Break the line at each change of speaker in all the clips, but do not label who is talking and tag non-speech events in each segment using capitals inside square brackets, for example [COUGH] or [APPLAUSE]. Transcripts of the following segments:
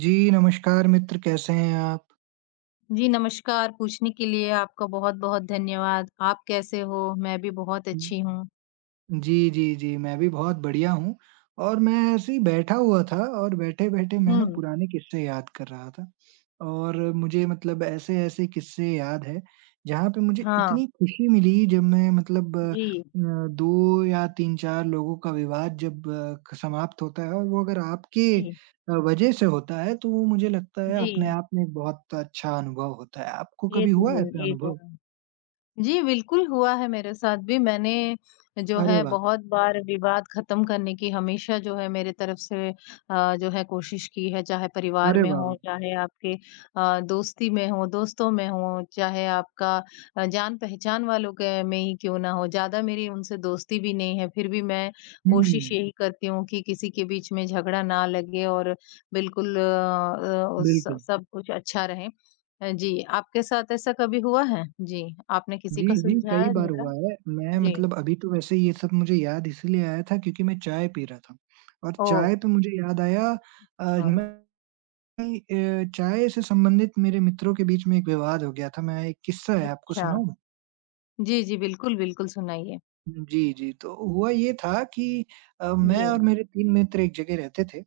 जी, नमस्कार मित्र, कैसे हैं आप?
जी, नमस्कार। पूछने के लिए आपका बहुत-बहुत धन्यवाद। आप कैसे हो? मैं भी बहुत अच्छी हूँ।
जी, जी, जी, मैं भी बहुत बढ़िया हूँ और मैं ऐसे ही बैठा हुआ था और बैठे-बैठे मैं ना
हुँ।
पुराने किस्से याद कर रहा था और मुझे मतलब ऐसे-ऐसे किस्से याद हैं, जहाँ पे मुझे
हाँ।
इतनी खुशी मिली जब मैं मतलब
जी,
2 या 3-4 लोगों का विवाद जब ख समाप्त होता है और वो अगर आपके
जी,
वजह से होता है, तो वो मुझे लगता है
जी।
अपने आप में एक बहुत अच्छा अनुभव होता है। आपको
ये
कभी
तो
हुआ
है,
ऐसा
ये तो
अनुभव?
है। जी, बिल्कुल हुआ है मेरे साथ भी। मैंने जो
अरे
है
वाह!
बहुत बार विवाद ख़त्म करने की हमेशा जो है मेरे तरफ से जो है कोशिश की है, चाहे परिवार
अरे
में
वाह!
हो,
वाह!
चाहे आपके दोस्ती में हो, दोस्तों में हो, चाहे आपका जान-पहचान वालों के में ही क्यों ना हो। ज़्यादा मेरी उनसे दोस्ती भी नहीं है, फिर भी मैं कोशिश
हुँ,
यही करती हूँ कि किसी के बीच में झगड़ा ना लगे और बिल्कुल स
बिल्कुल।
सब कुछ अच्छा रहे। जी, आपके साथ ऐसा कभी हुआ है? जी, आपने किसी
जी,
को
जी, कई
सुलझाया
बार
झगड़ा?
हुआ है। मैं
जी,
मतलब अभी तो वैसे ये सब मुझे याद इसलिए आया था क्योंकि मैं चाय पी रहा था और
ओह!
चाय पे मुझे याद आया।
अच्छा,
मैं चाय से संबंधित मेरे मित्रों के बीच में एक विवाद हो गया था। मैं एक किस्सा है, आपको
अच्छा।
सुनाऊँ?
जी, जी, बिल्कुल, बिल्कुल सुनाइए।
जी, जी। तो हुआ ये था कि
जी,
मैं और मेरे 3 मित्र एक जगह रहते थे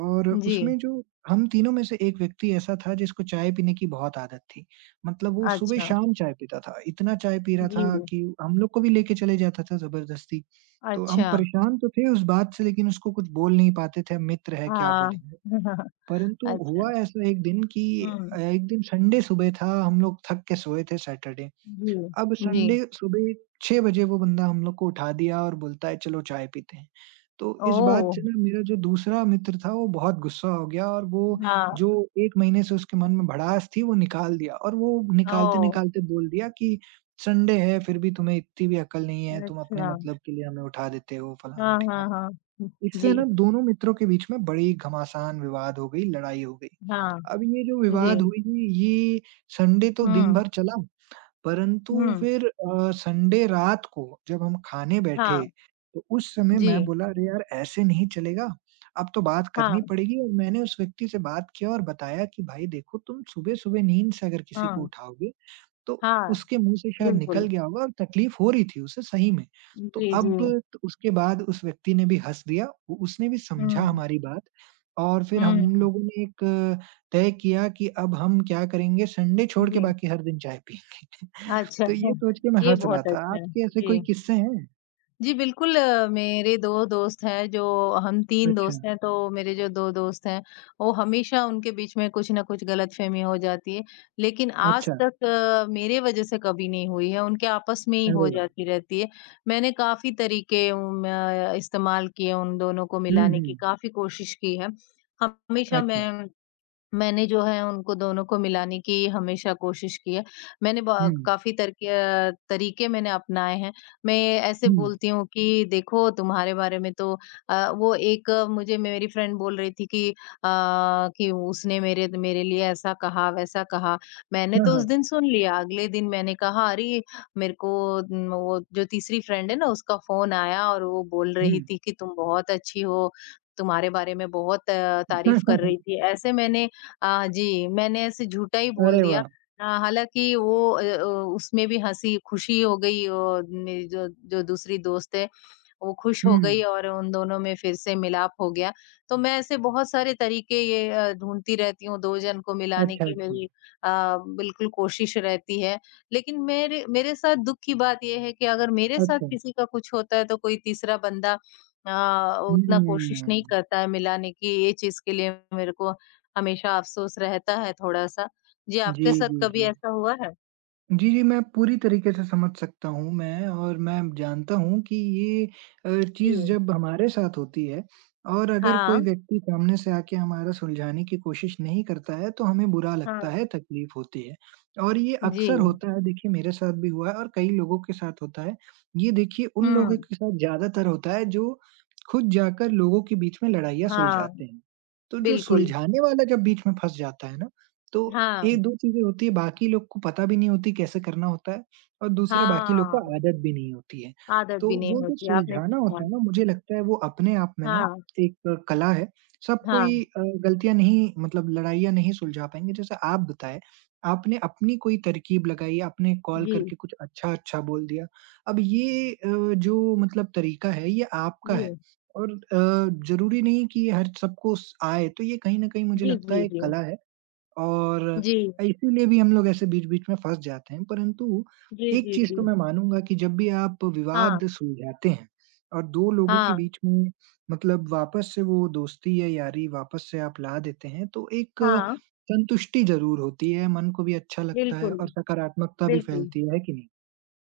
और
जी,
उसमें जो हम तीनों में से एक व्यक्ति ऐसा था जिसको चाय पीने की बहुत आदत थी। मतलब वो
अच्छा,
सुबह-शाम चाय पीता था। इतना चाय पी रहा
जी,
था कि हम लोग को भी लेके चले जाता था ज़बरदस्ती। तो हम
अच्छा,
परेशान तो थे उस बात से लेकिन उसको कुछ बोल नहीं पाते थे, हम मित्र हैं क्या
हाँ।
बोलेंगे।
[LAUGHS]
परंतु
अच्छा,
हुआ ऐसा एक दिन कि
हुँ,
एक दिन संडे सुबह था, हम लोग थक के सोए थे सैटरडे।
जी,
अब
जी,
संडे सुबह 6 बजे वो बंदा हम लोग को उठा दिया और बोलता है चलो चाय पीते हैं। तो इस
ओह!
बात से ना मेरा जो दूसरा मित्र था वो बहुत गुस्सा हो गया और वो
हाँ,
जो 1 महीने से उसके मन में भड़ास थी वो निकाल दिया और वो
ओह!
निकालते-निकालते बोल दिया कि संडे है फिर भी तुम्हें इतनी भी अकल नहीं है, तुम अपने
अच्छा,
मतलब के लिए हमें उठा देते हो
हाँ, हाँ,
फलाना-ढिकाना।
हाँ, हुँ,
इससे
जी,
ना दोनों मित्रों के बीच में बड़ी घमासान विवाद हो गई, लड़ाई हो गई।
हाँ,
अब ये जो
जी,
विवाद हुई ये संडे तो दिन
हुँ,
भर चला परंतु
हुँ,
फिर संडे रात को जब हम खाने
हाँ,
बैठे, तो उस समय
जी,
मैं बोला, "अरे यार! ऐसे नहीं चलेगा, अब तो बात करनी
हाँ,
पड़ेगी" और मैंने उस व्यक्ति से बात किया और बताया कि, "भाई देखो, तुम सुबह-सुबह नींद से अगर किसी को
हाँ,
उठाओगे, तो
हाँ,
उसके मुँह से शायद
बिल्कुल,
निकल गया होगा और तकलीफ हो रही थी उसे सही में।" तो
जी, जी।
अब त उसके बाद उस व्यक्ति ने भी हँस दिया, उ उसने भी समझा
हुँ।
हमारी बात और फिर
हुँ।
हम लोगों ने एक तय किया कि अब हम क्या करेंगे, संडे छोड़ के
जी।
बाकी हर दिन चाय पिएँ।
अच्छा।
तो ये
[LAUGHS]
सोच के मैं
ये
हँस रहा
बहुत
था,
अच्छा है।
आपके ऐसे
जी।
कोई किस्से हैं?
जी, बिल्कुल मेरे 2 दोस्त हैं जो हम 3
अच्छा,
दोस्त हैं, तो मेरे जो 2 दोस्त हैं, वो हमेशा उनके बीच में कुछ न कुछ गलतफ़हमी हो जाती है। लेकिन आज
अच्छा,
तक मेरे वज़ह से कभी नहीं हुई है, उनके आपस में ही हो
अरे वाह!
जाती रहती है। मैंने काफ़ी तरीके इस्तेमाल किए उन दोनों को
हुँ,
मिलाने की
हुँ,
काफ़ी कोशिश की है। हमेशा
अच्छा,
मैं मैंने जो है उनको दोनों को मिलाने की हमेशा कोशिश की है। मैंने ब
हुँ,
काफ़ी तरीके मैंने अपनाए हैं। मैं ऐसे
हुँ,
बोलती हूँ कि देखो तुम्हारे बारे में तो वो एक मुझे मेरी फ्रेंड बोल रही थी कि कि उसने मेरे मेरे लिए ऐसा कहा, वैसा कहा। मैंने
हाँ,
तो उस
हाँ,
दिन सुन लिया, अगले दिन मैंने कहा अरे! मेरे को वो जो तीसरी फ्रेंड है ना उसका फ़ोन आया और वो बोल
हुँ,
रही थी कि तुम बहुत अच्छी हो, तुम्हारे बारे में बहुत तारीफ़ कर रही
[LAUGHS]
थी। ऐसे मैंने जी, मैंने ऐसे झूठा ही बोल
अरे
दिया।
वाह!
हालाँकि उसमें भी हँसी खुशी हो गई और मेरी जो जो दूसरी दोस्त है वो खुश हो गई
हुँ,
और उन दोनों में फिर से मिलाप हो गया। तो मैं ऐसे बहुत सारे तरीके ढूँढती रहती हूँ, 2 जन को मिलाने
अच्छा,
की
अच्छा,
मेरी अ, बिल्कुल कोशिश रहती है। लेकिन मेरे मेरे साथ दुःख की बात ये है कि अगर मेरे साथ
अच्छा,
किसी का कुछ होता है तो कोई तीसरा बंदा उतना कोशिश नहीं
हुँ,
करता है मिलाने की, ये चीज़ के लिए मेरे को हमेशा अफ़सोस रहता है थोड़ा-सा। जी,
जी,
आपके साथ
जी,
कभी
जी।
ऐसा हुआ है?
जी, जी, मैं पूरी तरीके से समझ सकता हूँ मैं और मैं जानता हूँ कि ये
जी।
चीज़ जब हमारे साथ होती है और अगर
हाँ,
कोई व्यक्ति सामने से आके हमारा सुलझाने की कोशिश नहीं करता है, तो हमें बुरा
हाँ।
लगता है, तकलीफ होती है। और ये
जी।
अक्सर होता है, देखिए मेरे साथ भी हुआ है और कई लोगों के साथ होता है। ये देखिए उन लोगों
हुँ।
के साथ ज़्यादातर होता है जो खुद जाकर लोगों के बीच में लड़ाइयाँ
हाँ,
सुलझाते हैं। तो जो
बिल्कुल।
सुलझाने वाला जब बीच में फँस जाता है ना, तो
हाँ,
ये 2 चीज़ें होती है, बाकी लोग को पता भी नहीं होती कैसे करना होता है और दूसरा बाकी लोग को
हाँ,
आदत भी नहीं होती है।
आदत
तो
भी नहीं
वो जो
होती, आपने
सुलझाना
ठीक कहा।
होता है ना, मुझे लगता है वो अपने आप में ना
हाँ,
एक कला है। सब
हाँ,
कोई गलतियाँ नहीं मतलब लड़ाइयाँ नहीं सुलझा पाएँगे। जैसे आप बताए, आपने अपनी कोई तरकीब लगाई, आपने कॉल
जी,
करके कुछ अच्छा-अच्छा बोल दिया। अब ये जो मतलब तरीका है ये आपका है
जी,
और ज़रूरी नहीं कि ये हर सबको स आए, तो ये कहीं न कहीं मुझे
जी,
लगता
जी,
है एक
जी,
कला है। और
जी,
इसीलिए भी हम लोग ऐसे बीच-बीच में फँस जाते हैं, परंतु
जी,
एक
जी,
चीज़
जी,
तो मैं मानूँगा कि जब भी आप
हाँ,
विवाद सुलझाते हैं और 2 लोगों के
हाँ,
बीच में मतलब वापस से वो दोस्ती या यारी वापस से आप ला देते हैं, तो एक
हाँ,
संतुष्टि ज़रूर होती है, मन को भी अच्छा लगता है
बिल्कुल,
और सकारात्मकता भी
बिल्कुल।
फैलती है कि नहीं?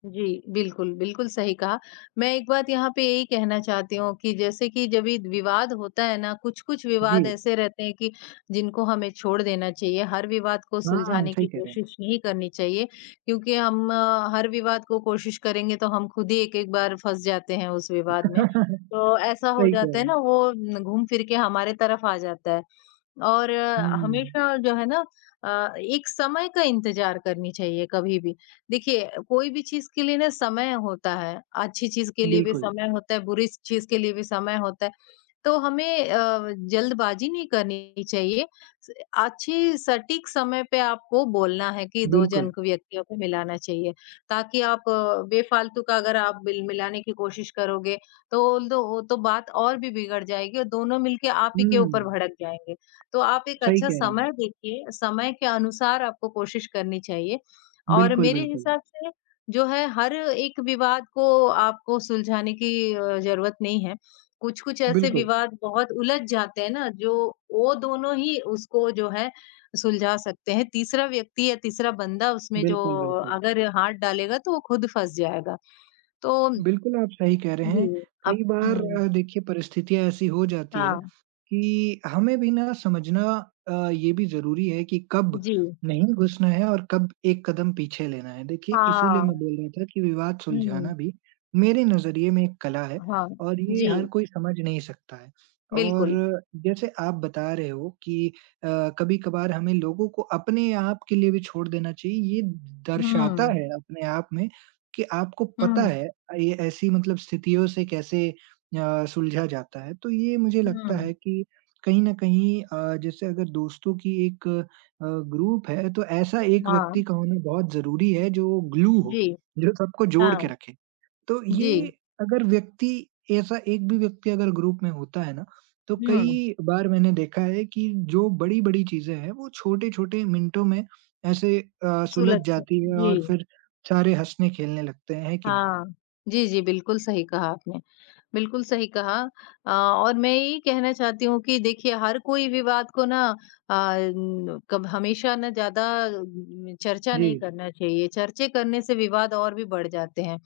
जी, बिल्कुल, बिल्कुल सही कहा। मैं एक बात यहाँ पे यही कहना चाहती हूँ कि जैसे कि जब ये विवाद होता है ना, कुछ-कुछ
जी।
विवाद ऐसे रहते हैं कि जिनको हमें छोड़ देना चाहिए। हर विवाद को
हाँ,
सुलझाने की
सही कह रहे हैं।
कोशिश नहीं करनी चाहिए क्योंकि हर विवाद को कोशिश करेंगे तो हम खुद ही एक-एक बार फँस जाते हैं उस
[LAUGHS]
विवाद में।
सही
तो ऐसा हो
कह
जाता
रहे
है
हैं।
ना वो न घूम फिर के हमारे तरफ आ जाता है। और
हुँ,
हमेशा जो है ना एक समय का इंतजार करनी चाहिए कभी भी। देखिए, कोई भी चीज़ के लिए ना समय होता है, अच्छी चीज़ के लिए भी जी।
बिल्कुल,
समय होता है, बुरी स चीज़ के लिए भी समय होता है। तो हमें जल्दबाज़ी नहीं करनी चाहिए। स अच्छी सटीक समय पे आपको बोलना है कि 2
बिल्कुल।
जन को व्यक्तियों को मिलाना चाहिए, ताकि आप बेफ़ालतू का अगर आप बिल मिलाने की कोशिश करोगे, तो दो वो तो बात और भी बिगड़ जाएगी और दोनों मिलके आप ही के
हुँ,
ऊपर भड़क जाएँगे। तो आप एक
सही
अच्छा
कह रहे हैं आप।
समय देखिए, समय के अनुसार आपको कोशिश करनी चाहिए और
बिल्कुल,
मेरे
बिल्कुल।
हिसाब से जो है हर एक विवाद को आपको सुलझाने की ज़रूरत नहीं है। कुछ-कुछ ऐसे
बिल्कुल,
विवाद बहुत उलझ जाते हैं ना, जो वो दोनों ही उसको जो है सुलझा सकते हैं। तीसरा व्यक्ति या तीसरा बंदा उसमें जो
बिल्कुल, बिल्कुल।
अगर हाथ डालेगा तो वो खुद फँस जाएगा। तो
बिल्कुल, आप सही कह रहे
जी,
हैं।
अब
कई बार
हुँ,
देखिए परिस्थितियाँ ऐसी हो जाती है
हाँ,
कि हमें भी ना समझना ये भी ज़रूरी है कि कब
जी,
नहीं घुसना है और कब एक कदम पीछे लेना है। देखिए इसीलिए मैं
हाँ,
बोल रहा था कि विवाद
हुँ,
सुलझाना भी मेरे नज़रिए में एक कला है
हाँ,
और ये हर
जी,
कोई समझ नहीं सकता है। और
बिल्कुल।
जैसे आप बता रहे हो कि अ, कभी-कभार हमें लोगों को अपने आप के लिए भी छोड़ देना चाहिए। ये दर्शाता
हुँ,
है अपने आप में कि आपको पता
हुँ,
है ये ऐसी मतलब स्थितियों से कैसे सुलझा जाता है। तो ये मुझे लगता
हुँ,
है कि कहीं न कहीं जैसे अगर दोस्तों की एक ग्रुप है तो ऐसा एक
हाँ,
व्यक्ति का होना बहुत ज़रूरी है जो ग्लू हो,
जी,
जो सबको जोड़ के
हाँ,
रखे। तो
जी,
ये अगर व्यक्ति ऐसा एक भी व्यक्ति अगर ग्रुप में होता है ना, तो
हुँ,
कई बार मैंने देखा है कि जो बड़ी-बड़ी चीज़ें हैं वो छोटे-छोटे मिनटों में ऐसे सुलझ
सुलझ
जाती है
जी,
और फिर सारे हँसने-खेलने लगते हैं, है कि नहीं?
हाँ। जी, जी, बिल्कुल सही कहा आपने। बिल्कुल सही कहा और मैं यही कहना चाहती हूँ कि देखिए हर कोई विवाद को ना अ, न- कब हमेशा चर्चा
जी।
नहीं करना चाहिए चर्चे करने से विवाद और भी बढ़ जाते हैं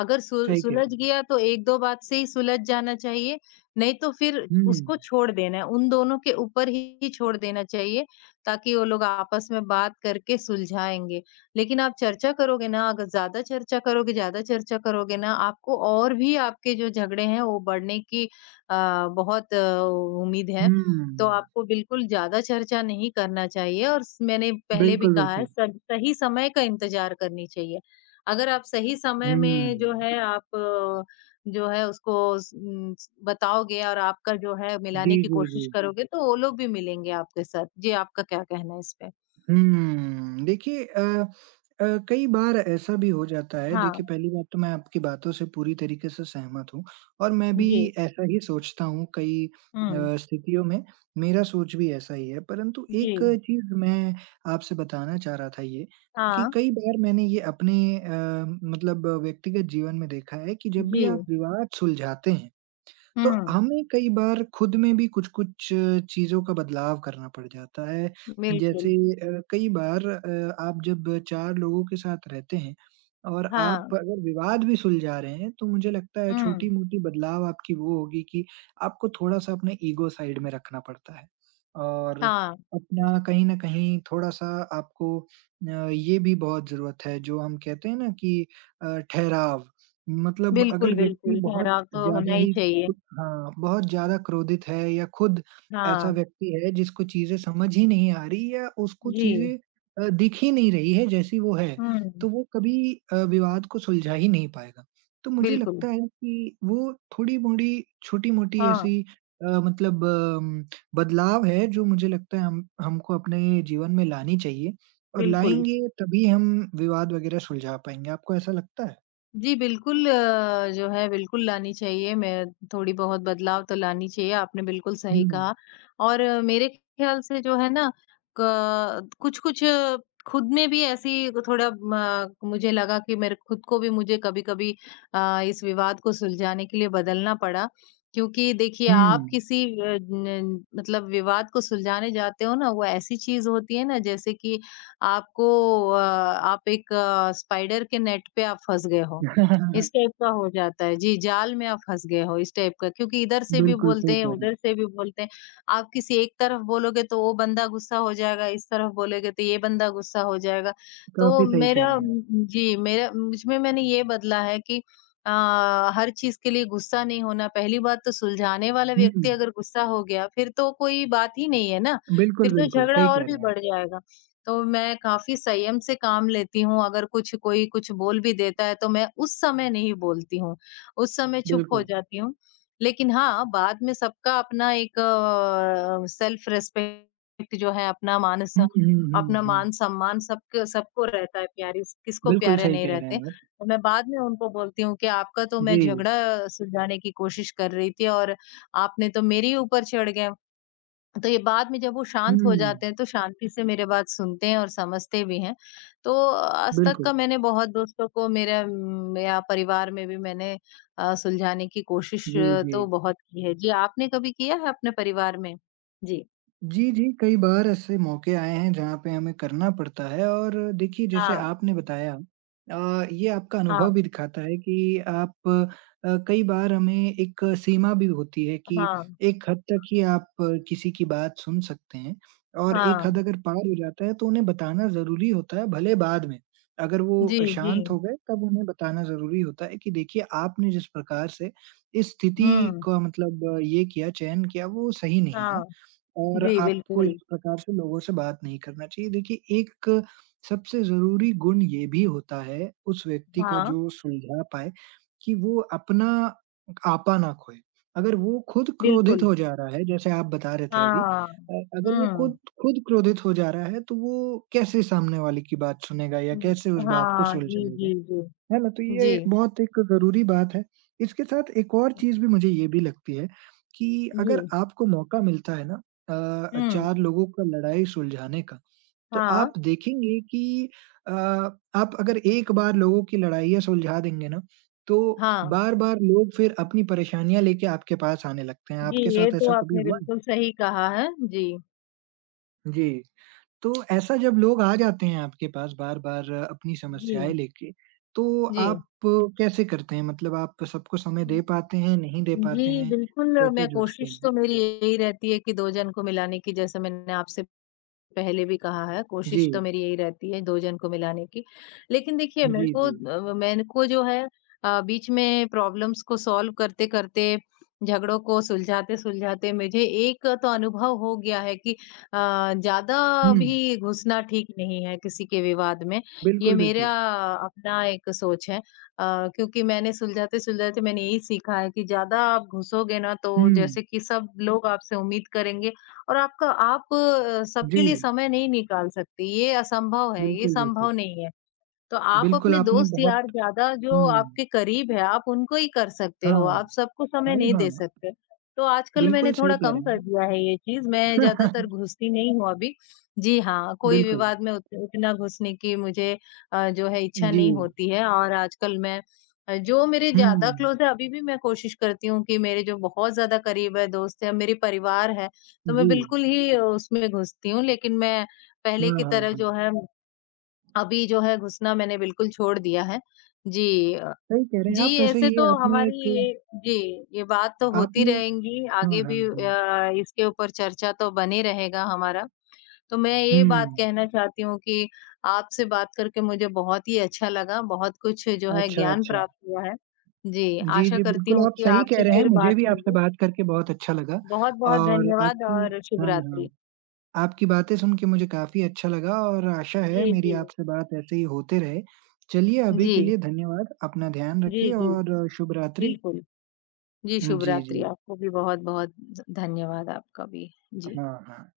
अगर
सही कह
सुलझ
रहे हैं।
गया तो 1-2 बात से ही सुलझ जाना चाहिए, नहीं तो फिर
हुँ,
उसको छोड़ देना है, उन दोनों के ऊपर ही छोड़ देना चाहिए, ताकि वो लोग आपस में बात करके सुलझाएँगे। लेकिन आप चर्चा करोगे ना, अगर ज़्यादा चर्चा करोगे ना, आपको और भी आपके जो झगड़े हैं वो बढ़ने की बहुत अ, उम्मीद है। तो
हुँ।
आपको बिल्कुल ज़्यादा चर्चा नहीं करना चाहिए और स मैंने पहले भी
बिल्कुल,
कहा है,
बिल्कुल।
सही सही समय का इंतज़ार करनी चाहिए। अगर आप सही समय
हुँ।
में जो है जो है उसको स उम, स बताओगे और आपका जो है
जी,
मिलाने की
जी, जी।
कोशिश करोगे तो वो लोग भी मिलेंगे आपके साथ। जी, आपका क्या कहना है इस पे?
हुँ। देखिए कई बार ऐसा भी हो जाता है
हाँ,
देखिए पहली बात तो मैं आपकी बातों से पूरी तरीके से सहमत हूँ और मैं भी
जी।
ऐसा ही सोचता हूँ कई
हुँ,
स्थितियों में मेरा सोच भी ऐसा ही है। परंतु
जी।
एक चीज़ मैं आपसे बताना चाह रहा था ये कि
हाँ,
कई बार मैंने ये अपने मतलब व्यक्तिगत जीवन में देखा है कि जब
जी।
भी आप विवाद सुलझाते हैं तो
हुँ,
हमें कई बार खुद में भी कुछ-कुछ चीज़ों का बदलाव करना पड़ जाता है।
बिल्कुल।
जैसे कई बार आप जब 4 लोगों के साथ रहते हैं और आप
हाँ,
अगर विवाद भी सुलझा रहे हैं, तो मुझे लगता है
हुँ,
छोटी-मोटी बदलाव आपकी वो होगी कि आपको थोड़ा-सा अपने ईगो साइड में रखना पड़ता है। और
हाँ।
अपना कहीं न कहीं थोड़ा-सा आपको ये भी बहुत ज़रूरत है जो हम कहते हैं ना कि ठहराव मतलब
बिल्कुल,
अगर व्यक्ति
बिल्कुल,
बहुत
ठहराव तो होना
ज़्यादा
ही
ही
चाहिए।
खुद हाँ, बहुत ज़्यादा क्रोधित है या खुद ऐसा
हाँ,
व्यक्ति है जिसको चीज़ें समझ ही नहीं आ रही या उसको
जी।
चीज़ें दिख ही नहीं रही है जैसी वो है,
हुँ,
तो वो कभी विवाद को सुलझा ही नहीं पाएगा। तो मुझे
बिल्कुल।
लगता है कि वो थोड़ी-मोड़ी, छोटी-मोटी
हाँ,
ऐसी मतलब बदलाव है जो मुझे लगता है हम हमको अपने जीवन में लानी चाहिए और
बिल्कुल।
लाएँगे तभी हम विवाद वगैरह सुलझा पाएँगे। आपको ऐसा लगता है?
जी, बिल्कुल जो है बिल्कुल लानी चाहिए। मैं थोड़ी बहुत बदलाव तो लानी चाहिए, आपने बिल्कुल
हुँ,
सही कहा। और मेरे ख़्याल से जो है ना क कुछ-कुछ खुद में भी ऐसी थोड़ा म मुझे लगा कि मेरे खुद को भी मुझे कभी-कभी इस विवाद को सुलझाने के लिए बदलना पड़ा। क्योंकि देखिए आप
हुँ।
किसी अ, न मतलब विवाद को सुलझाने जाते हो ना, वो ऐसी चीज़ होती है ना जैसे कि आपको आप स्पाइडर के नेट पे आप फँस गए हो। इस
[LAUGHS]
टाइप का हो जाता है। जी, जाल में आप फँस गए हो इस टाइप का क्योंकि इधर से भी
बिल्कुल,
बोलते
सही
हैं,
कह रहे
उधर
हैं।
से भी बोलते हैं। आप किसी एक तरफ बोलोगे तो वो बंदा गुस्सा हो जाएगा, इस तरफ बोलोगे तो ये बंदा गुस्सा हो जाएगा। तो
काफ़ी सही कह रहे हैं आप।
जी, मेरा मुझमें मैंने ये बदला है कि अ, हर चीज़ के लिए गुस्सा नहीं होना। पहली बात तो सुलझाने वाला
हुँ,
व्यक्ति अगर गुस्सा हो गया, फिर तो कोई बात ही नहीं है ना,
बिल्कुल,
फिर तो
बिल्कुल
झगड़ा
सही
और
कह
भी
रहे हैं आप।
बढ़ जाएगा। तो मैं काफ़ी संयम से काम लेती हूँ, अगर कुछ कोई कुछ बोल भी देता है तो मैं उस समय नहीं बोलती हूँ, उस समय चुप हो
बिल्कुल।
जाती हूँ। लेकिन हाँ, बाद में सबका अपना एक सेल्फ रिस्पेक्ट जो है
हुँ, हुँ, हुँ,
अपना
हुँ।
मान-सम्मान सबके सबको रहता है प्यारी किसको
बिल्कुल
प्यारे
सही
नहीं
कह रहे
रहते।
हैं आप।
तो मैं बाद में उनको बोलती हूँ कि आपका तो मैं
जी।
झगड़ा सुलझाने की कोशिश कर रही थी और आपने तो मेरे ही ऊपर चढ़ गए। तो ये बाद में जब वो शांत हो
हुँ,
जाते हैं, तो शांति से मेरे बात सुनते हैं और समझते भी हैं। तो आज तक
बिल्कुल।
का मैंने बहुत दोस्तों को या परिवार में भी मैंने सुलझाने की
जी, जी।
तो बहुत की है। जी, आपने कभी किया है अपने परिवार में? जी।
जी, जी, कई बार ऐसे मौके आए हैं जहाँ पे हमें करना पड़ता है और देखिए जैसे
हाँ,
आपने बताया ये आपका
हाँ,
अनुभव भी दिखाता है कि आप कई बार हमें एक सीमा भी होती है कि
हाँ,
एक हद तक ही आप किसी की बात सुन सकते हैं और एक
हाँ।
हद अगर पार हो जाता है तो उन्हें बताना ज़रूरी होता है भले बाद में। अगर वो
जी, जी।
शांत हो गए तब उन्हें बताना ज़रूरी होता है कि देखिए आपने जिस प्रकार से इस स्थिति
हुँ,
का मतलब ये किया, चयन किया वो सही नहीं है।
हाँ।
और
जी,
आपको इस
बिल्कुल।
प्रकार से लोगों से बात नहीं करना चाहिए। देखिए, एक सबसे ज़रूरी गुण ये भी होता है उस व्यक्ति का
हाँ,
जो सुलझा पाए कि वो अपना आपा ना खोए। अगर वो खुद क्रोधित
बिल्कुल।
हो जा रहा है, जैसे आप बता रहे थे अभी
हाँ।
अगर वो
हुँ।
खुद खुद क्रोधित हो जा रहा है, तो वो कैसे सामने वाले की बात सुनेगा या
जी,
कैसे उस बात को
हाँ। जी,
सुलझाएगा?
जी, जी।
है ना? तो
जी।
ये बहुत एक ज़रूरी बात है। इसके साथ एक और चीज़ भी मुझे ये भी लगती है कि
जी।
अगर आपको मौका मिलता है ना
हुँ,
4 लोगों का लड़ाई सुलझाने का, तो
हाँ।
आप देखेंगे कि आप अगर एक बार लोगों की लड़ाइयाँ सुलझा देंगे ना, तो
हाँ,
बार-बार लोग फिर अपनी परेशानियाँ लेके आपके पास आने लगते हैं।
जी,
आपके
ये
साथ
तो
ऐसा कभी
आपने
हुआ है?
बिल्कुल सही कहा है। जी,
जी। तो ऐसा जब लोग आ जाते हैं आपके पास बार-बार अपनी
जी,
समस्याएँ लेके, तो
जी।
आप कैसे करते हैं? मतलब आप सबको समय दे पाते हैं, नहीं दे
जी,
पाते हैं?
बिल्कुल मैं
कैसे जूझते
कोशिश तो
हैं?
मेरी यही रहती है कि 2 जन को मिलाने की जैसे मैंने आपसे पहले भी कहा है,
जी,
कोशिश तो मेरी यही रहती है 2 जन को मिलाने की। लेकिन देखिए
जी, जी।
मेरे को जो है बीच में प्रॉब्लम्स को सॉल्व करते-करते, झगड़ों को सुलझाते-सुलझाते मुझे एक तो अनुभव हो गया है कि ज़्यादा
हुँ,
भी घुसना ठीक नहीं है किसी के विवाद में। ये
बिल्कुल, बिल्कुल।
मेरा अपना एक सोच है। क्योंकि मैंने सुलझाते-सुलझाते मैंने यही सीखा है कि ज़्यादा आप घुसोगे ना तो
हुँ,
जैसे कि सब लोग आपसे उम्मीद करेंगे और आपका आप
जी,
सबके लिए समय नहीं निकाल सकते, ये असंभव है, ये
बिल्कुल, बिल्कुल।
संभव नहीं है। तो आप
बिल्कुल,
अपने
आपने
दोस्त
बहुत
यार ज़्यादा जो
हुँ,
आपके करीब है, आप उनको ही कर सकते
हाँ,
हो, आप सबको समय
हाँ,
नहीं दे
हाँ।
सकते। तो आजकल मैंने
बिल्कुल सही
थोड़ा
कह
कम
रहे हैं
कर
आप।
दिया है ये चीज़, मैं ज़्यादातर
[LAUGHS]
घुसती नहीं हूँ अभी। जी हाँ, कोई
बिल्कुल,
विवाद में उत उतना घुसने की मुझे जो है इच्छा
जी।
नहीं होती है और आजकल मैं जो मेरे
हुँ,
ज़्यादा क्लोज़ है अभी भी मैं कोशिश करती हूँ कि मेरे जो बहुत ज़्यादा करीब है दोस्त है, मेरे परिवार है, तो मैं
जी।
बिल्कुल ही उसमें घुसती हूँ। लेकिन मैं पहले
हाँ,
की
हाँ,
तरह जो
हाँ।
है अभी जो है घुसना मैंने बिल्कुल छोड़ दिया है। जी अ,
सही कह रहे हैं
जी,
आप। वैसे
ऐसे
ये
तो
आपने
हमारी
एक
ये जी, ये बात तो होती
आपने
रहेंगी,
हाँ,
आगे
हाँ,
भी
हाँ।
इसके ऊपर चर्चा तो बने रहेगा हमारा। तो मैं ये बात
हुँ।
कहना चाहती हूँ कि आपसे बात करके मुझे बहुत ही अच्छा लगा, बहुत कुछ जो है
अच्छा,
ज्ञान
अच्छा।
प्राप्त हुआ है। जी,
जी,
आशा
जी,
करती
बिल्कुल
हूँ
आप
कि
सही कह
आपसे
रहे हैं,
फिर बात
मुझे भी आपसे
होगी।
बात करके बहुत अच्छा लगा
बहुत-बहुत
और
धन्यवाद
आपकी
और शुभ
हाँ,
रात्रि।
हाँ। आपकी बातें सुन के मुझे काफ़ी अच्छा लगा और आशा है
जी,
मेरी
जी।
आपसे बात ऐसे ही होते रहे। चलिए अभी
जी,
के लिए धन्यवाद, अपना ध्यान
जी,
रखिए
जी,
और शुभ रात्रि।
बिल्कुल। जी, शुभ
जी, जी।
रात्रि। आपको भी बहुत-बहुत ध धन्यवाद आपका भी। जी।
हाँ, हाँ।